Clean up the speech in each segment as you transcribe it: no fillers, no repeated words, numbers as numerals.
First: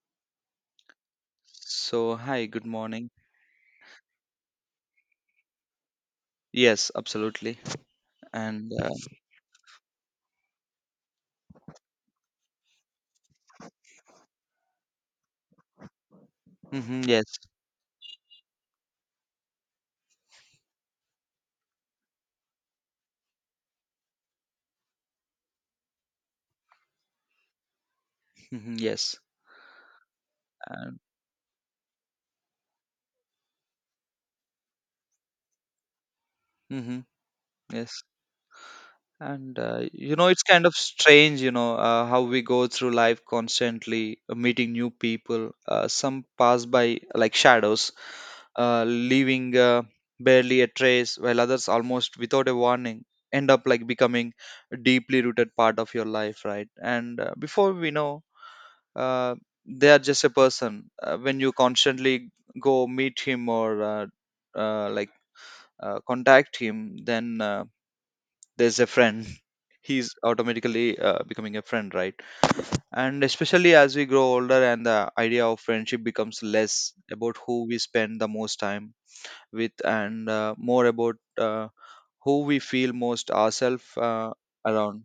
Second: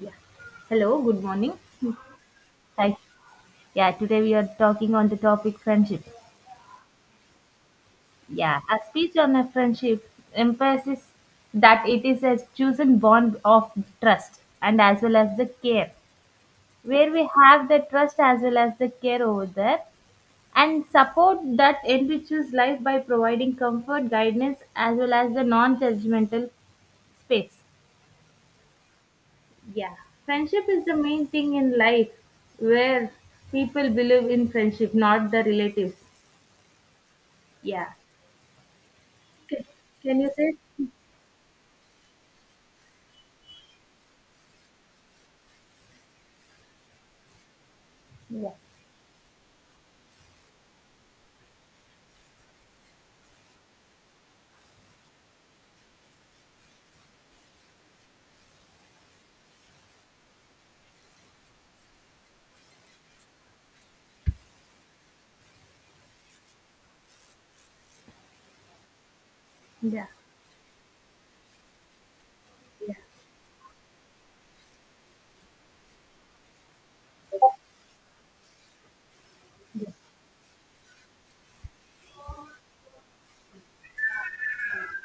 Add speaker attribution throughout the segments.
Speaker 1: Yeah. Hello, good morning.
Speaker 2: So, hi, good
Speaker 1: Hi.
Speaker 2: morning.
Speaker 1: Yeah, today we are talking on the topic friendship.
Speaker 2: Yes, absolutely.
Speaker 1: Yeah,
Speaker 2: And
Speaker 1: a speech on a friendship emphasizes that it is a chosen bond of trust and as well as the care,
Speaker 2: mhm,
Speaker 1: where we
Speaker 2: yes,
Speaker 1: have the trust as well as the care over there and support that enriches life by providing comfort, guidance, as well as the non judgmental space.
Speaker 2: mhm, yes,
Speaker 1: Yeah, friendship is the
Speaker 2: and
Speaker 1: main thing in life where people believe in friendship, not the relatives.
Speaker 2: mhm, yes.
Speaker 1: Yeah.
Speaker 2: And
Speaker 1: Okay.
Speaker 2: you
Speaker 1: Can
Speaker 2: know,
Speaker 1: you
Speaker 2: it's
Speaker 1: say?
Speaker 2: kind of strange, how we go through life constantly meeting new people. Some pass by like shadows,
Speaker 1: Yeah.
Speaker 2: leaving barely a trace, while others almost without a warning end up like becoming a deeply rooted part of your life, right? And before we know, uh, they are just a person when you constantly go meet him or uh, like contact him, then there's a friend.
Speaker 1: Yeah.
Speaker 2: He's automatically becoming a friend, right?
Speaker 1: Yeah.
Speaker 2: And especially as we grow older, and the idea of friendship becomes less about who we spend the most time with and more about who we feel most ourselves around,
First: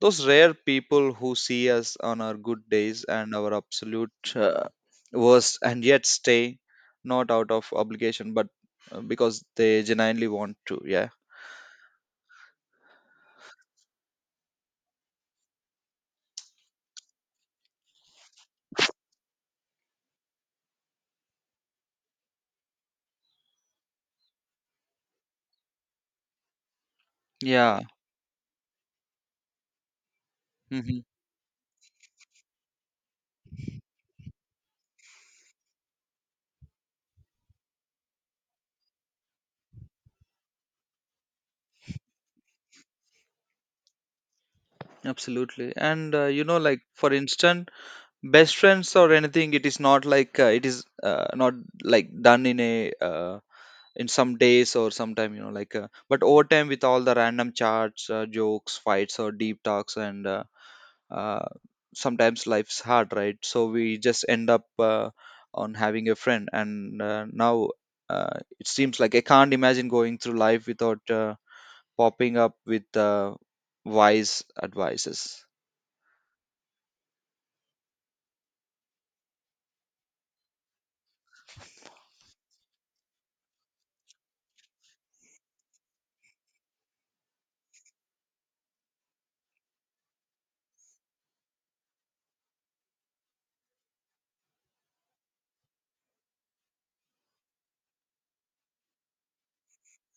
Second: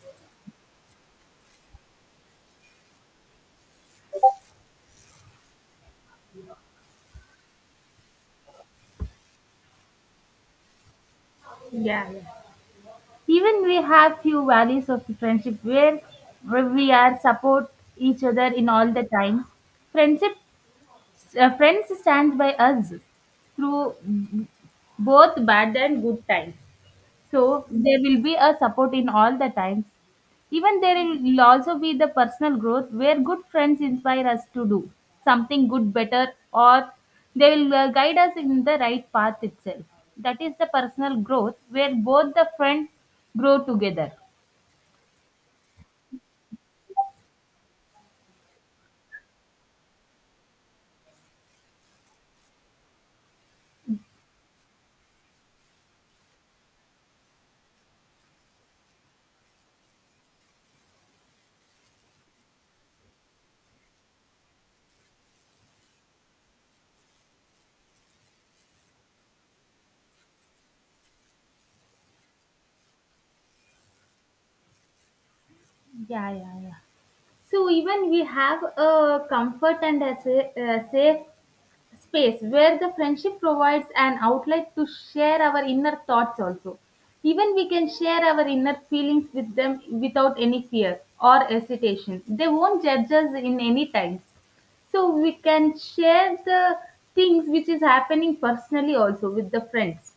Speaker 2: those rare people who see us on our good days and our absolute worst and yet stay, not out of obligation, but because they genuinely want to. Yeah.
Speaker 1: Yeah, yeah. Even we have few values of friendship where we are support each other in all the time. Friendship, friends stand by us through both bad and good times. So
Speaker 2: Yeah.
Speaker 1: there will be a support in all the times. Even there
Speaker 2: Hmm.
Speaker 1: will also be the personal growth where good friends inspire us to do something good, better, or they will guide us in the right path itself. That is the personal growth where both the friends grow together.
Speaker 2: Absolutely. And, you know, like, for instance, best friends or anything, it is not like, it is not like done in a. In some days or sometime, you know, like but over time with all the random chats, jokes, fights or deep talks, and uh, sometimes life's hard, right? So we just end up on having a friend. And now it seems like I can't imagine going through life without popping up with wise advices.
Speaker 1: Yeah, yeah, yeah. So even we have a comfort and a a safe space where the friendship provides an outlet to share our inner thoughts also. Even we can share our inner feelings with them without any fear or hesitation. They won't judge us in any time, so we can share the things which is happening personally also with the friends.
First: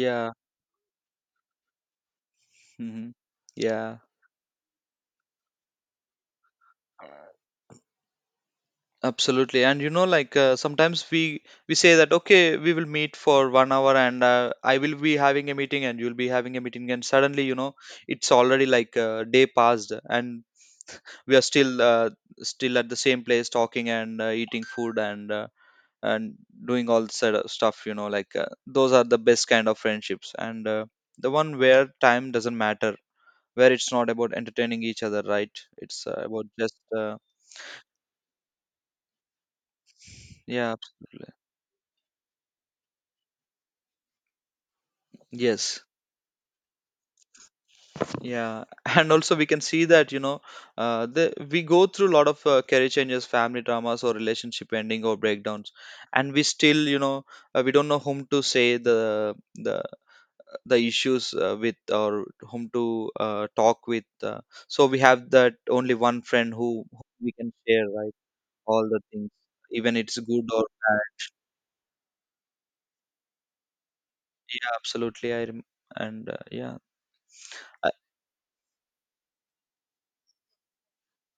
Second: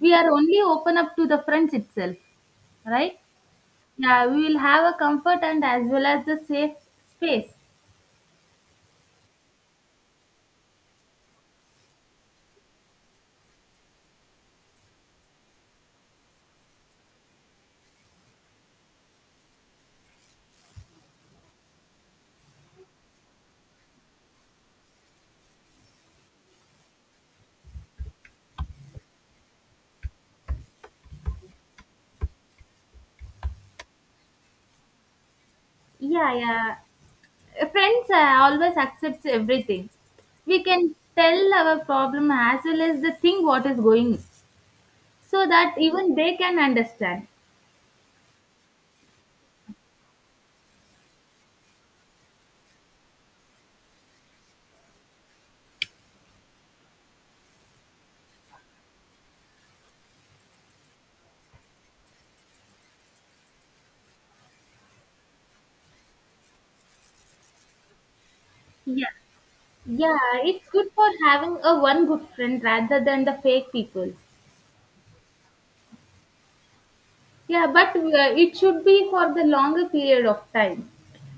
Speaker 1: We are only open up to the friends itself,
Speaker 2: Hmm.
Speaker 1: right?
Speaker 2: Yeah.
Speaker 1: Yeah, we will have a comfort and as well as the safe space.
Speaker 2: Absolutely, and you know, like sometimes we say that, okay, we will meet for 1 hour, and I will be having a meeting, and you'll be having a meeting, and suddenly, you know, it's already like a day passed, and we are still still at the same place talking and eating food and doing all sort of stuff. You know, like those are the best kind of friendships, and the one where time doesn't matter, where it's not about entertaining each other, right? It's
Speaker 1: Yeah,
Speaker 2: about just
Speaker 1: yeah. Friends always accepts everything. We
Speaker 2: yeah,
Speaker 1: can
Speaker 2: absolutely,
Speaker 1: tell our problem as well as the thing what is going, so that
Speaker 2: yes.
Speaker 1: even they can understand.
Speaker 2: Yeah. And also we can see that, you know, we go through a lot of career changes, family dramas or relationship ending or breakdowns, and we still, you know, we don't know whom to say the issues with or whom to talk with, so we have that only one friend, who we can share, right, all the
Speaker 1: Yeah,
Speaker 2: things, even
Speaker 1: yeah.
Speaker 2: it's good or
Speaker 1: It's good for
Speaker 2: bad.
Speaker 1: having a one good friend rather than the fake people.
Speaker 2: Yeah, absolutely, I and yeah.
Speaker 1: Yeah,
Speaker 2: I,
Speaker 1: but it should be for the longer period of time.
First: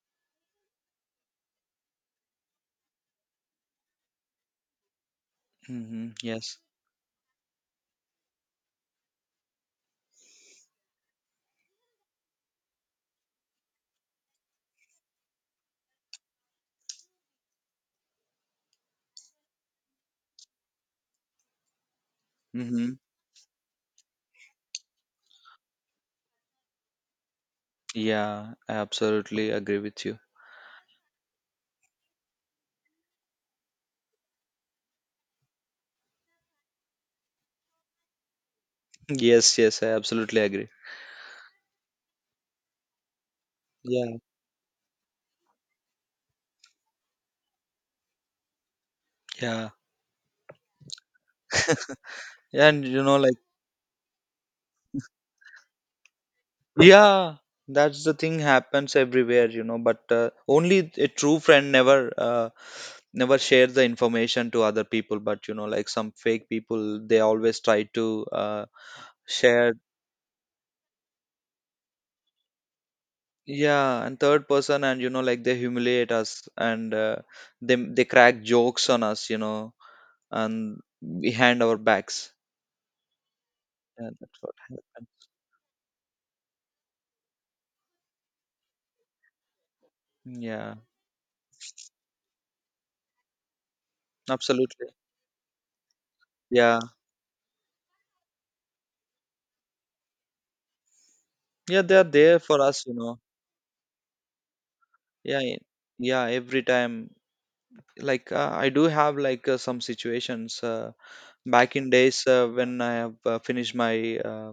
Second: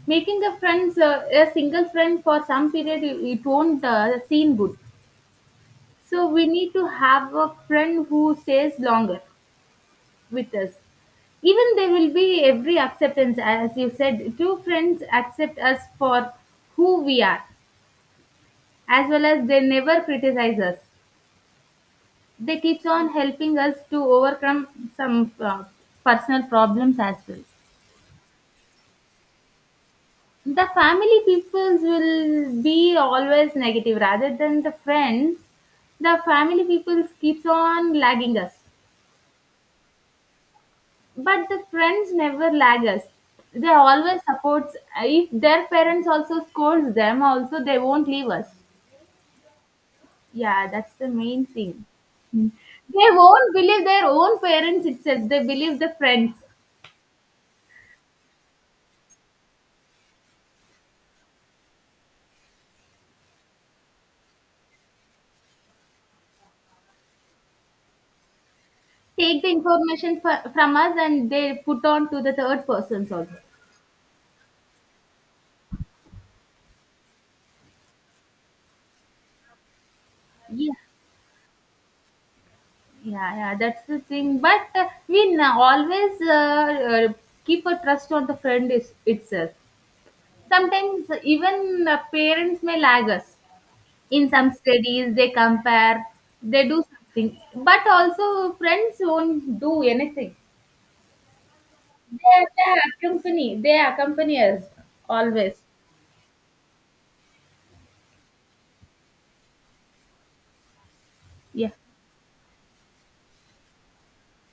Speaker 1: Making a friends a single friend for some period, it won't seem good.
Speaker 2: hmm,
Speaker 1: So we
Speaker 2: yes,
Speaker 1: need to have a friend who stays longer with us. Even there will be every acceptance, as you said, two friends accept us for who we are, as well as they never criticize us. They keeps
Speaker 2: hmm,
Speaker 1: on helping us to overcome some personal problems as well.
Speaker 2: yeah, I absolutely agree with you.
Speaker 1: The family peoples will be always negative rather than the friends. The family peoples keeps on lagging us.
Speaker 2: Yes, yes, I absolutely agree.
Speaker 1: But the friends never lag us. They
Speaker 2: Yeah,
Speaker 1: always supports. If their parents also scolds them, also they won't leave us.
Speaker 2: yeah,
Speaker 1: Yeah, that's the main thing.
Speaker 2: yeah, and you
Speaker 1: They
Speaker 2: know, like,
Speaker 1: won't believe their own parents itself. They believe the friends.
Speaker 2: yeah, that's the thing happens everywhere, you know. But only a true friend never, never share the information to other people. But you know, like some fake people, they always try to
Speaker 1: Take the
Speaker 2: share.
Speaker 1: information from us and they put on to the third persons also.
Speaker 2: Yeah, and third person, and you know, like they humiliate us, and they crack jokes on us, you know,
Speaker 1: Yeah,
Speaker 2: and behind our backs.
Speaker 1: yeah, yeah. That's the
Speaker 2: Yeah,
Speaker 1: thing.
Speaker 2: that's what
Speaker 1: But
Speaker 2: happened.
Speaker 1: we always uh, keep a trust on the friend is, itself.
Speaker 2: Yeah,
Speaker 1: Sometimes even parents may lag us. In some
Speaker 2: absolutely.
Speaker 1: studies they compare, they do
Speaker 2: Yeah.
Speaker 1: something, but also friends won't do anything.
Speaker 2: Yeah, they are there
Speaker 1: they,
Speaker 2: for
Speaker 1: they
Speaker 2: us, you know.
Speaker 1: accompany, they accompany us
Speaker 2: Yeah,
Speaker 1: always.
Speaker 2: yeah. Every time, like I do have like some situations
Speaker 1: Yeah,
Speaker 2: back in days when I have finished my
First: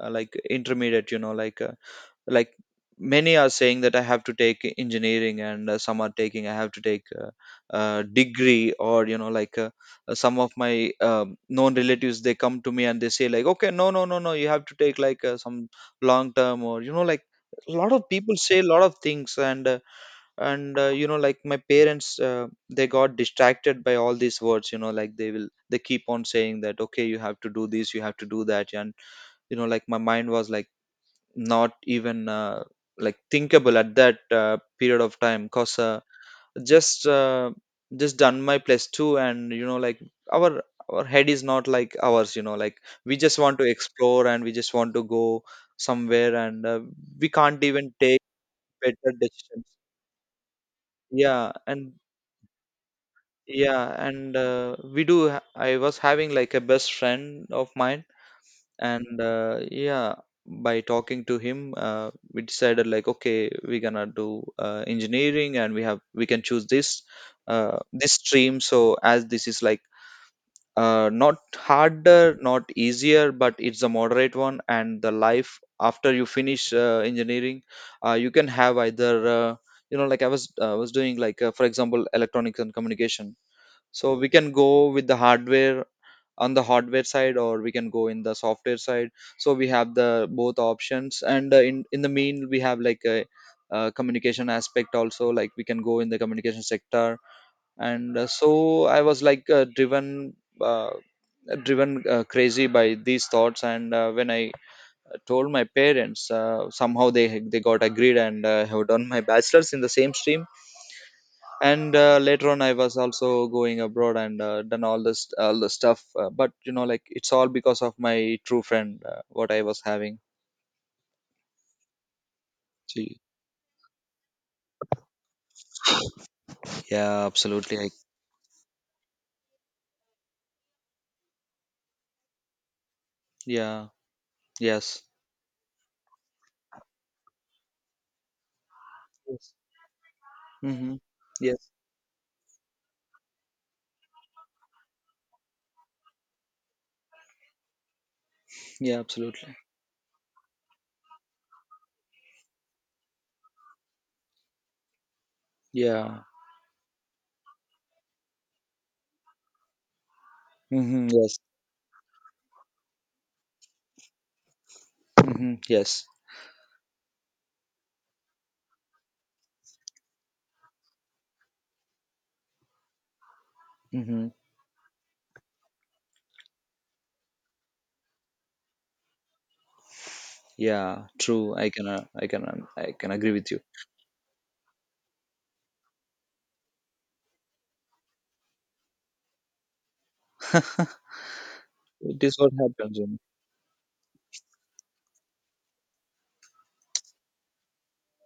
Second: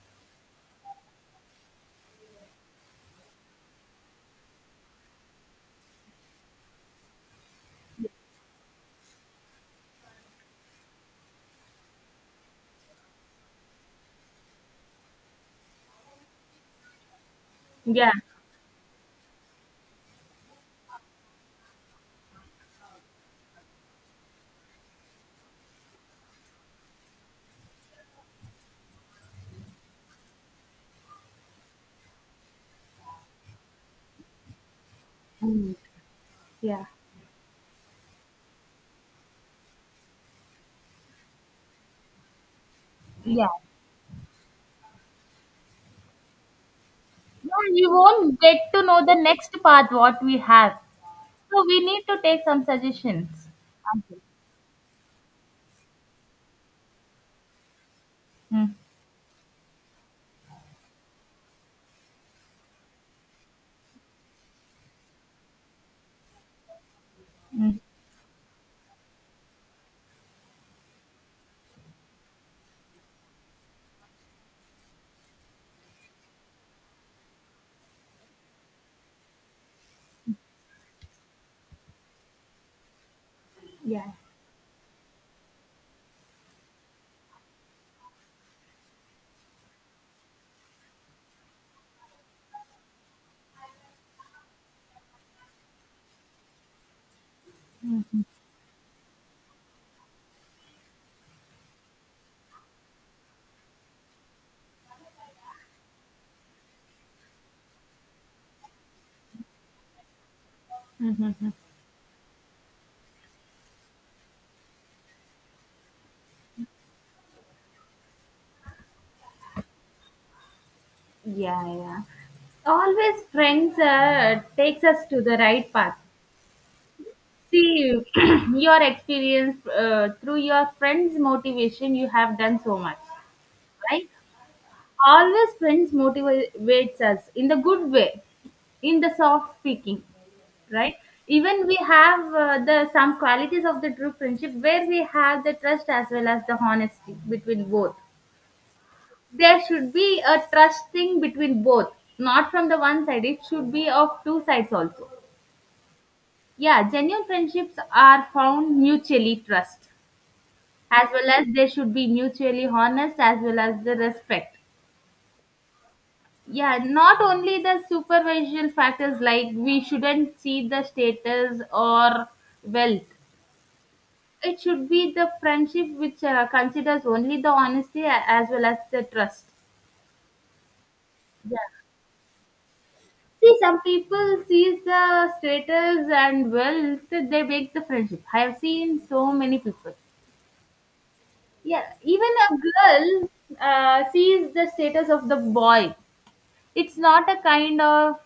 Speaker 2: like intermediate, you know, like many are saying that I have to take engineering, and some are taking I have to take a degree or you know like some of my known relatives, they come to me and they say like, okay, no, no, no, no, you have to take like some long term or you know like a lot of
Speaker 1: yeah.
Speaker 2: people say a lot of things, and you know like my parents, they got distracted by all these words, you know, like they keep on saying that, okay, you have to do this, you have to do that. And you know like my mind was like not even like thinkable at that period of time,
Speaker 1: Mm.
Speaker 2: cause
Speaker 1: Yeah,
Speaker 2: just uh, just done my plus two, and you know like our our head is not like ours, you know, like we just
Speaker 1: yeah.
Speaker 2: want to explore and we just want to go somewhere, and we
Speaker 1: No,
Speaker 2: can't
Speaker 1: we
Speaker 2: even take
Speaker 1: won't get to know
Speaker 2: better
Speaker 1: the next
Speaker 2: decisions,
Speaker 1: path what we have,
Speaker 2: yeah.
Speaker 1: so we
Speaker 2: And
Speaker 1: need to take some suggestions.
Speaker 2: yeah,
Speaker 1: Okay.
Speaker 2: and I was having like a best friend of mine,
Speaker 1: Mm.
Speaker 2: and yeah, by talking to him we decided like, okay, we're gonna do engineering, and we can choose this
Speaker 1: Mm.
Speaker 2: this stream. So as this is like not harder not easier, but it's a moderate one. And the life after you finish engineering, you can have either you know like I was doing like for example electronics and communication.
Speaker 1: Yeah,
Speaker 2: So we can go with the hardware on the hardware side or we can go in the software side. So we have the both options, and in the mean we have like a communication aspect also, like we can go in the communication sector. And so I was like uh, driven crazy by these thoughts, and when I told my parents, somehow they got agreed, and have done my bachelor's in the same stream. And later on I was also going abroad, and done all the stuff, but you know like it's all because of my true friend, what I was having.
Speaker 1: yeah, yeah.
Speaker 2: Gee.
Speaker 1: Always friends takes us to the right path.
Speaker 2: Yeah, absolutely, I,
Speaker 1: See, your experience through your friends' motivation, you have done so much,
Speaker 2: yeah,
Speaker 1: right?
Speaker 2: yes,
Speaker 1: Always friends motivates us in the good way, in the
Speaker 2: yes,
Speaker 1: soft speaking, right?
Speaker 2: mm-hmm,
Speaker 1: Even
Speaker 2: yes,
Speaker 1: we have the some qualities of the true friendship where we have the trust as well as the honesty between both.
Speaker 2: yeah, absolutely,
Speaker 1: There should be a trust thing between both, not from the one side. It should be of two sides also.
Speaker 2: yeah,
Speaker 1: Yeah, genuine friendships are found mutually trust, as
Speaker 2: mm-hmm,
Speaker 1: well
Speaker 2: yes,
Speaker 1: as they should be mutually honest as well as the respect.
Speaker 2: mm-hmm, yes,
Speaker 1: Yeah, not only the supervision factors. Like, we shouldn't see the status or wealth.
Speaker 2: mm-hmm.
Speaker 1: It should be the friendship which considers only the honesty as well as the trust.
Speaker 2: Yeah, true.
Speaker 1: Yeah,
Speaker 2: I can agree with
Speaker 1: see,
Speaker 2: you.
Speaker 1: some people sees the status and wealth, they break the friendship. I have seen so many people. Yeah,
Speaker 2: It
Speaker 1: even
Speaker 2: is
Speaker 1: a
Speaker 2: what happens, you know.
Speaker 1: girl sees the status of the boy. It's not a kind of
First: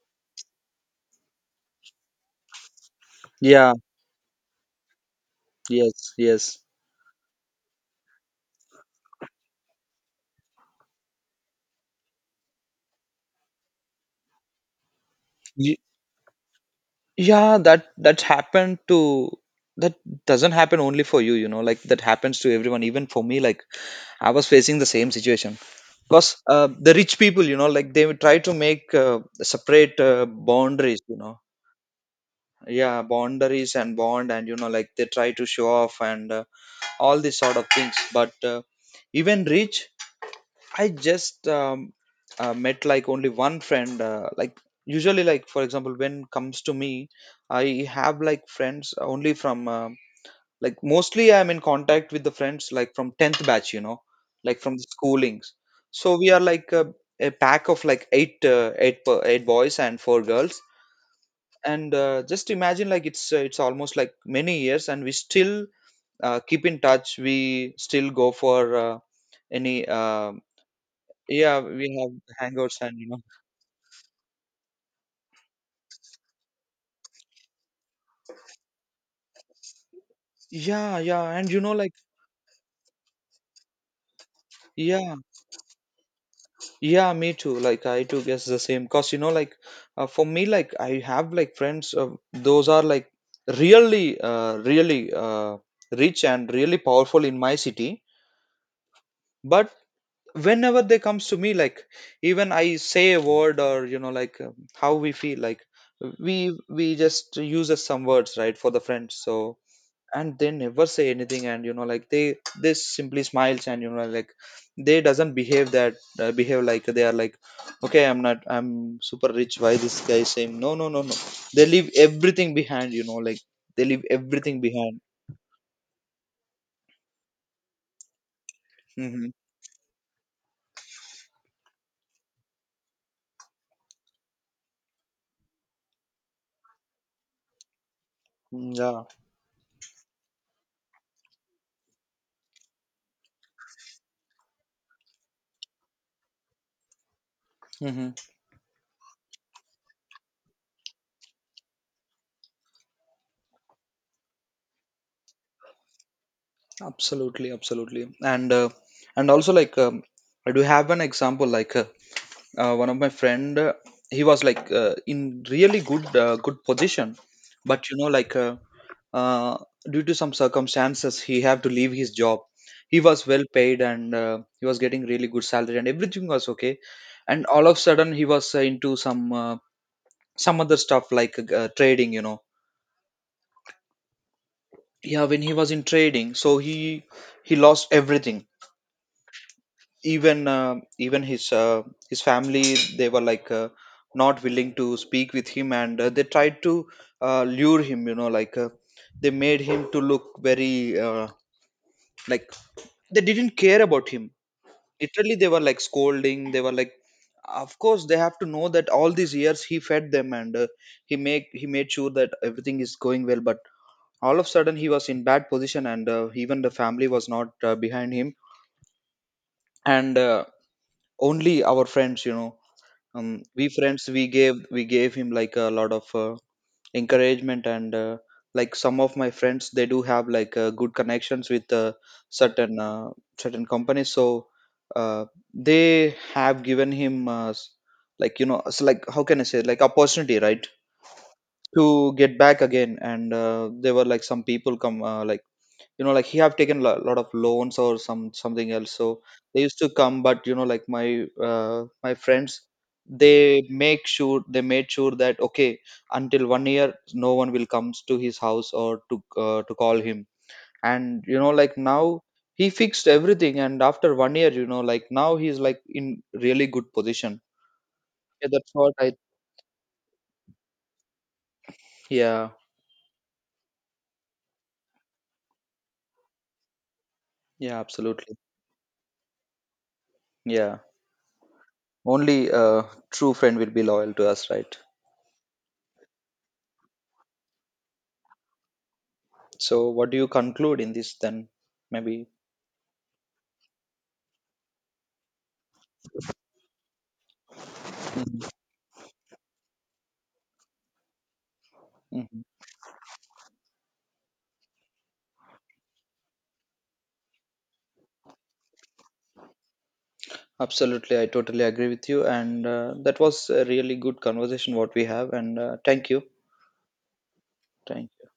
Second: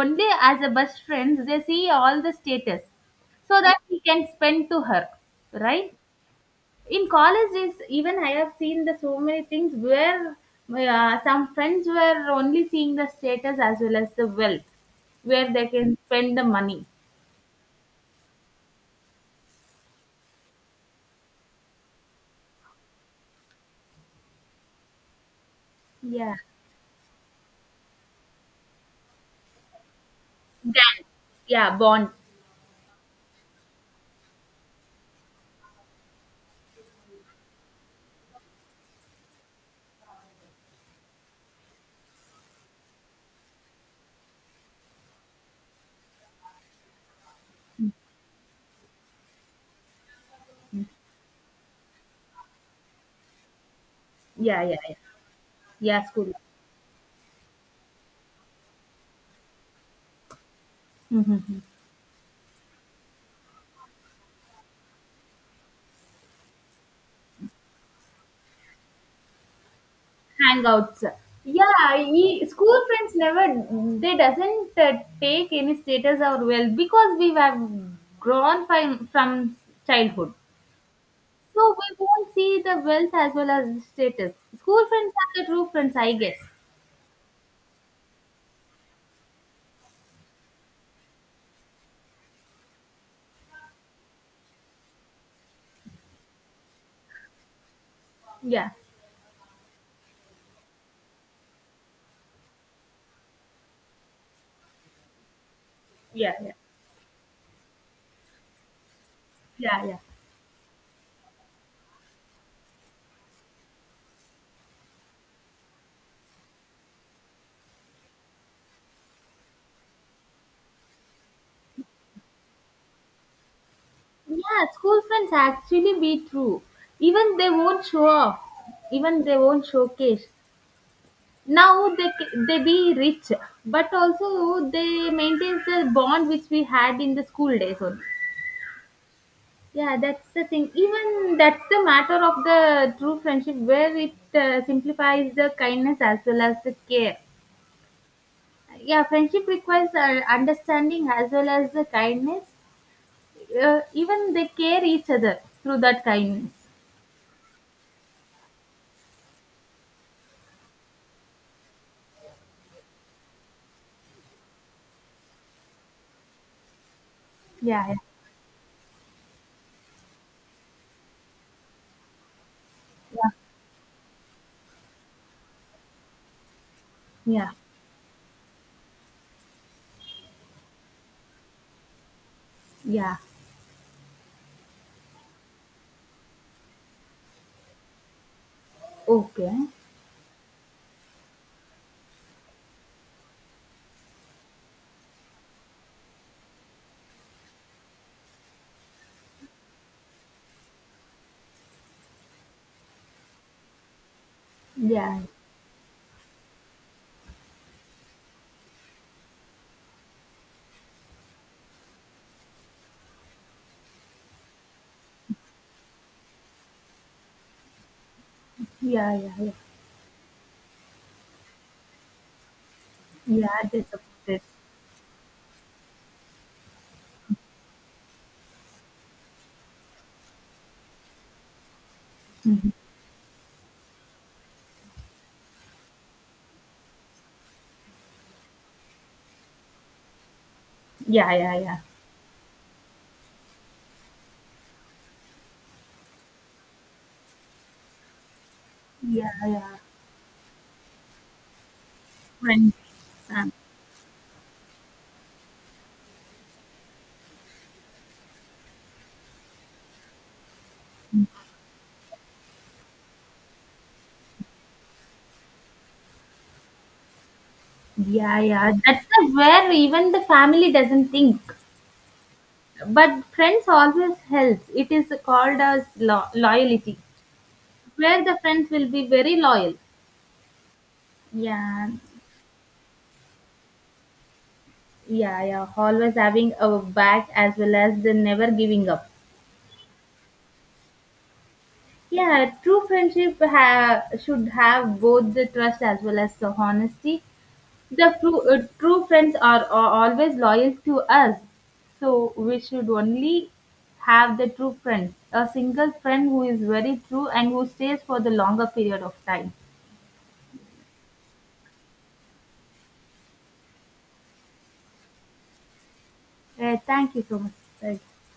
Speaker 1: only as a best friends, they see all the status so
Speaker 2: Yeah,
Speaker 1: that he can spend to her, right?
Speaker 2: yes, yes,
Speaker 1: In college, is even I have seen the so many things where some friends were only seeing the status as well as the wealth, where they can spend the money.
Speaker 2: yeah, that doesn't happen only for you, you know, like that happens to everyone, even for me, like I was facing the same situation, because
Speaker 1: Yeah.
Speaker 2: the rich people, you know, like they would try to make separate boundaries,
Speaker 1: Then,
Speaker 2: you know,
Speaker 1: yeah, bond.
Speaker 2: yeah, boundaries and bond, and you know like they try to show off, and all these sort of things, but even rich, I just met like only one friend. Like usually, like for example, when comes to me, I have like friends only from like mostly I'm in contact with the friends like from tenth batch, you know, like
Speaker 1: Yeah, yeah,
Speaker 2: from the
Speaker 1: yeah.
Speaker 2: schoolings.
Speaker 1: Yeah,
Speaker 2: So we
Speaker 1: school.
Speaker 2: are like a pack of like eight, eight boys and four girls.
Speaker 1: Mm-hmm.
Speaker 2: And just imagine like it's almost like many years, and we still keep in touch. We still go for any
Speaker 1: Hangouts.
Speaker 2: yeah, we have
Speaker 1: School
Speaker 2: hangouts and you
Speaker 1: friends
Speaker 2: know.
Speaker 1: never, they doesn't take any status or well, because we have grown from childhood,
Speaker 2: Yeah, yeah, and you know,
Speaker 1: so
Speaker 2: like,
Speaker 1: we won't see the wealth as well as the status. School friends
Speaker 2: yeah,
Speaker 1: are the true friends, I guess.
Speaker 2: yeah, me too. Like, I too guess the same. Cause you know, like, for me, like, I have like friends. Those are like really, rich and really powerful in my city.
Speaker 1: Yeah,
Speaker 2: But whenever they comes to me, like, even I say a word or you know, like, how we feel, like,
Speaker 1: yeah, yeah.
Speaker 2: we just uses some words, right, for the friends. So,
Speaker 1: Yeah, yeah,
Speaker 2: and they never say anything, and you know like they simply smiles, and you know like they doesn't behave that behave like they are like, okay, I'm not, I'm super rich, why this guy saying, no, no, no, no, they leave everything behind, you know, like they leave everything
Speaker 1: yeah. School
Speaker 2: behind.
Speaker 1: friends actually be true. Even they won't show off, even
Speaker 2: Hmm.
Speaker 1: they won't showcase. Now they they be rich, but also they maintains the bond which we had in the school days only.
Speaker 2: Yeah.
Speaker 1: Yeah, that's the thing. Even that's the matter of the true friendship, where it simplifies the kindness as well as the care.
Speaker 2: Hmm.
Speaker 1: Yeah, friendship requires understanding as well as the kindness. Even they care each other through that kindness.
Speaker 2: Absolutely, absolutely. And and also like I do have an example like one of my friend, he was like in really good good position.
Speaker 1: Yeah,
Speaker 2: But
Speaker 1: yeah,
Speaker 2: you know like uh, due to some circumstances, he had to leave his job. He was
Speaker 1: yeah.
Speaker 2: well paid, and he was getting really good salary, and everything was okay. And
Speaker 1: Yeah,
Speaker 2: all of a sudden he was into some other stuff like trading, you know,
Speaker 1: yeah.
Speaker 2: yeah, when he was in trading, so he lost everything.
Speaker 1: Okay.
Speaker 2: Even even his family, they were like not willing to speak with him, and they tried to lure him, you know, like they made him to look very like they didn't care about him.
Speaker 1: Yeah,
Speaker 2: Literally they were like scolding, they were like, of course they have to know that all these years he fed them, and he made sure that everything is going well. But all of a sudden he was in bad position, and even the family was not behind him.
Speaker 1: yeah, yeah, yeah,
Speaker 2: And only our friends, you know,
Speaker 1: yeah.
Speaker 2: we
Speaker 1: That's
Speaker 2: friends, we
Speaker 1: about
Speaker 2: gave we gave him like a lot of encouragement. And like some of my friends, they do have like good connections with
Speaker 1: it.
Speaker 2: certain certain companies. So uh, they have given him like you know, so like how can I say like opportunity, right,
Speaker 1: Yeah, yeah, yeah.
Speaker 2: to get back again. And there were like some people come like you know like he have taken a lot of loans or some something else, so
Speaker 1: Yeah,
Speaker 2: they
Speaker 1: yeah.
Speaker 2: used to come. But you know like my friends,
Speaker 1: Friends. Um.
Speaker 2: they make sure, they made sure that, okay, until 1 year no one will comes to his house or to call him. And you know like now he fixed everything, and after 1 year, you know like now he's like in really good position.
Speaker 1: Yeah,
Speaker 2: Yeah, that's
Speaker 1: yeah.
Speaker 2: what
Speaker 1: That's
Speaker 2: I,
Speaker 1: the where even the family doesn't think.
Speaker 2: yeah,
Speaker 1: But friends always help. It is called as loyalty,
Speaker 2: yeah,
Speaker 1: where
Speaker 2: absolutely,
Speaker 1: the friends will be very loyal.
Speaker 2: yeah,
Speaker 1: Yeah.
Speaker 2: only a true friend will be loyal to us, right?
Speaker 1: Yeah, yeah. Always having a back as well as the never giving up.
Speaker 2: So, what do you conclude in this then? Maybe.
Speaker 1: Yeah, true friendship should have both the trust as well as the honesty. The true,
Speaker 2: Mhm,
Speaker 1: true friends are always loyal to us. So
Speaker 2: mhm.
Speaker 1: we should only have the true friend, a single friend who is very true and who stays for the longer period of time.
Speaker 2: Absolutely, I totally agree with you. And that was a really good conversation what we have. And thank you.
Speaker 1: Thank you so much. Right.
Speaker 2: Thank you.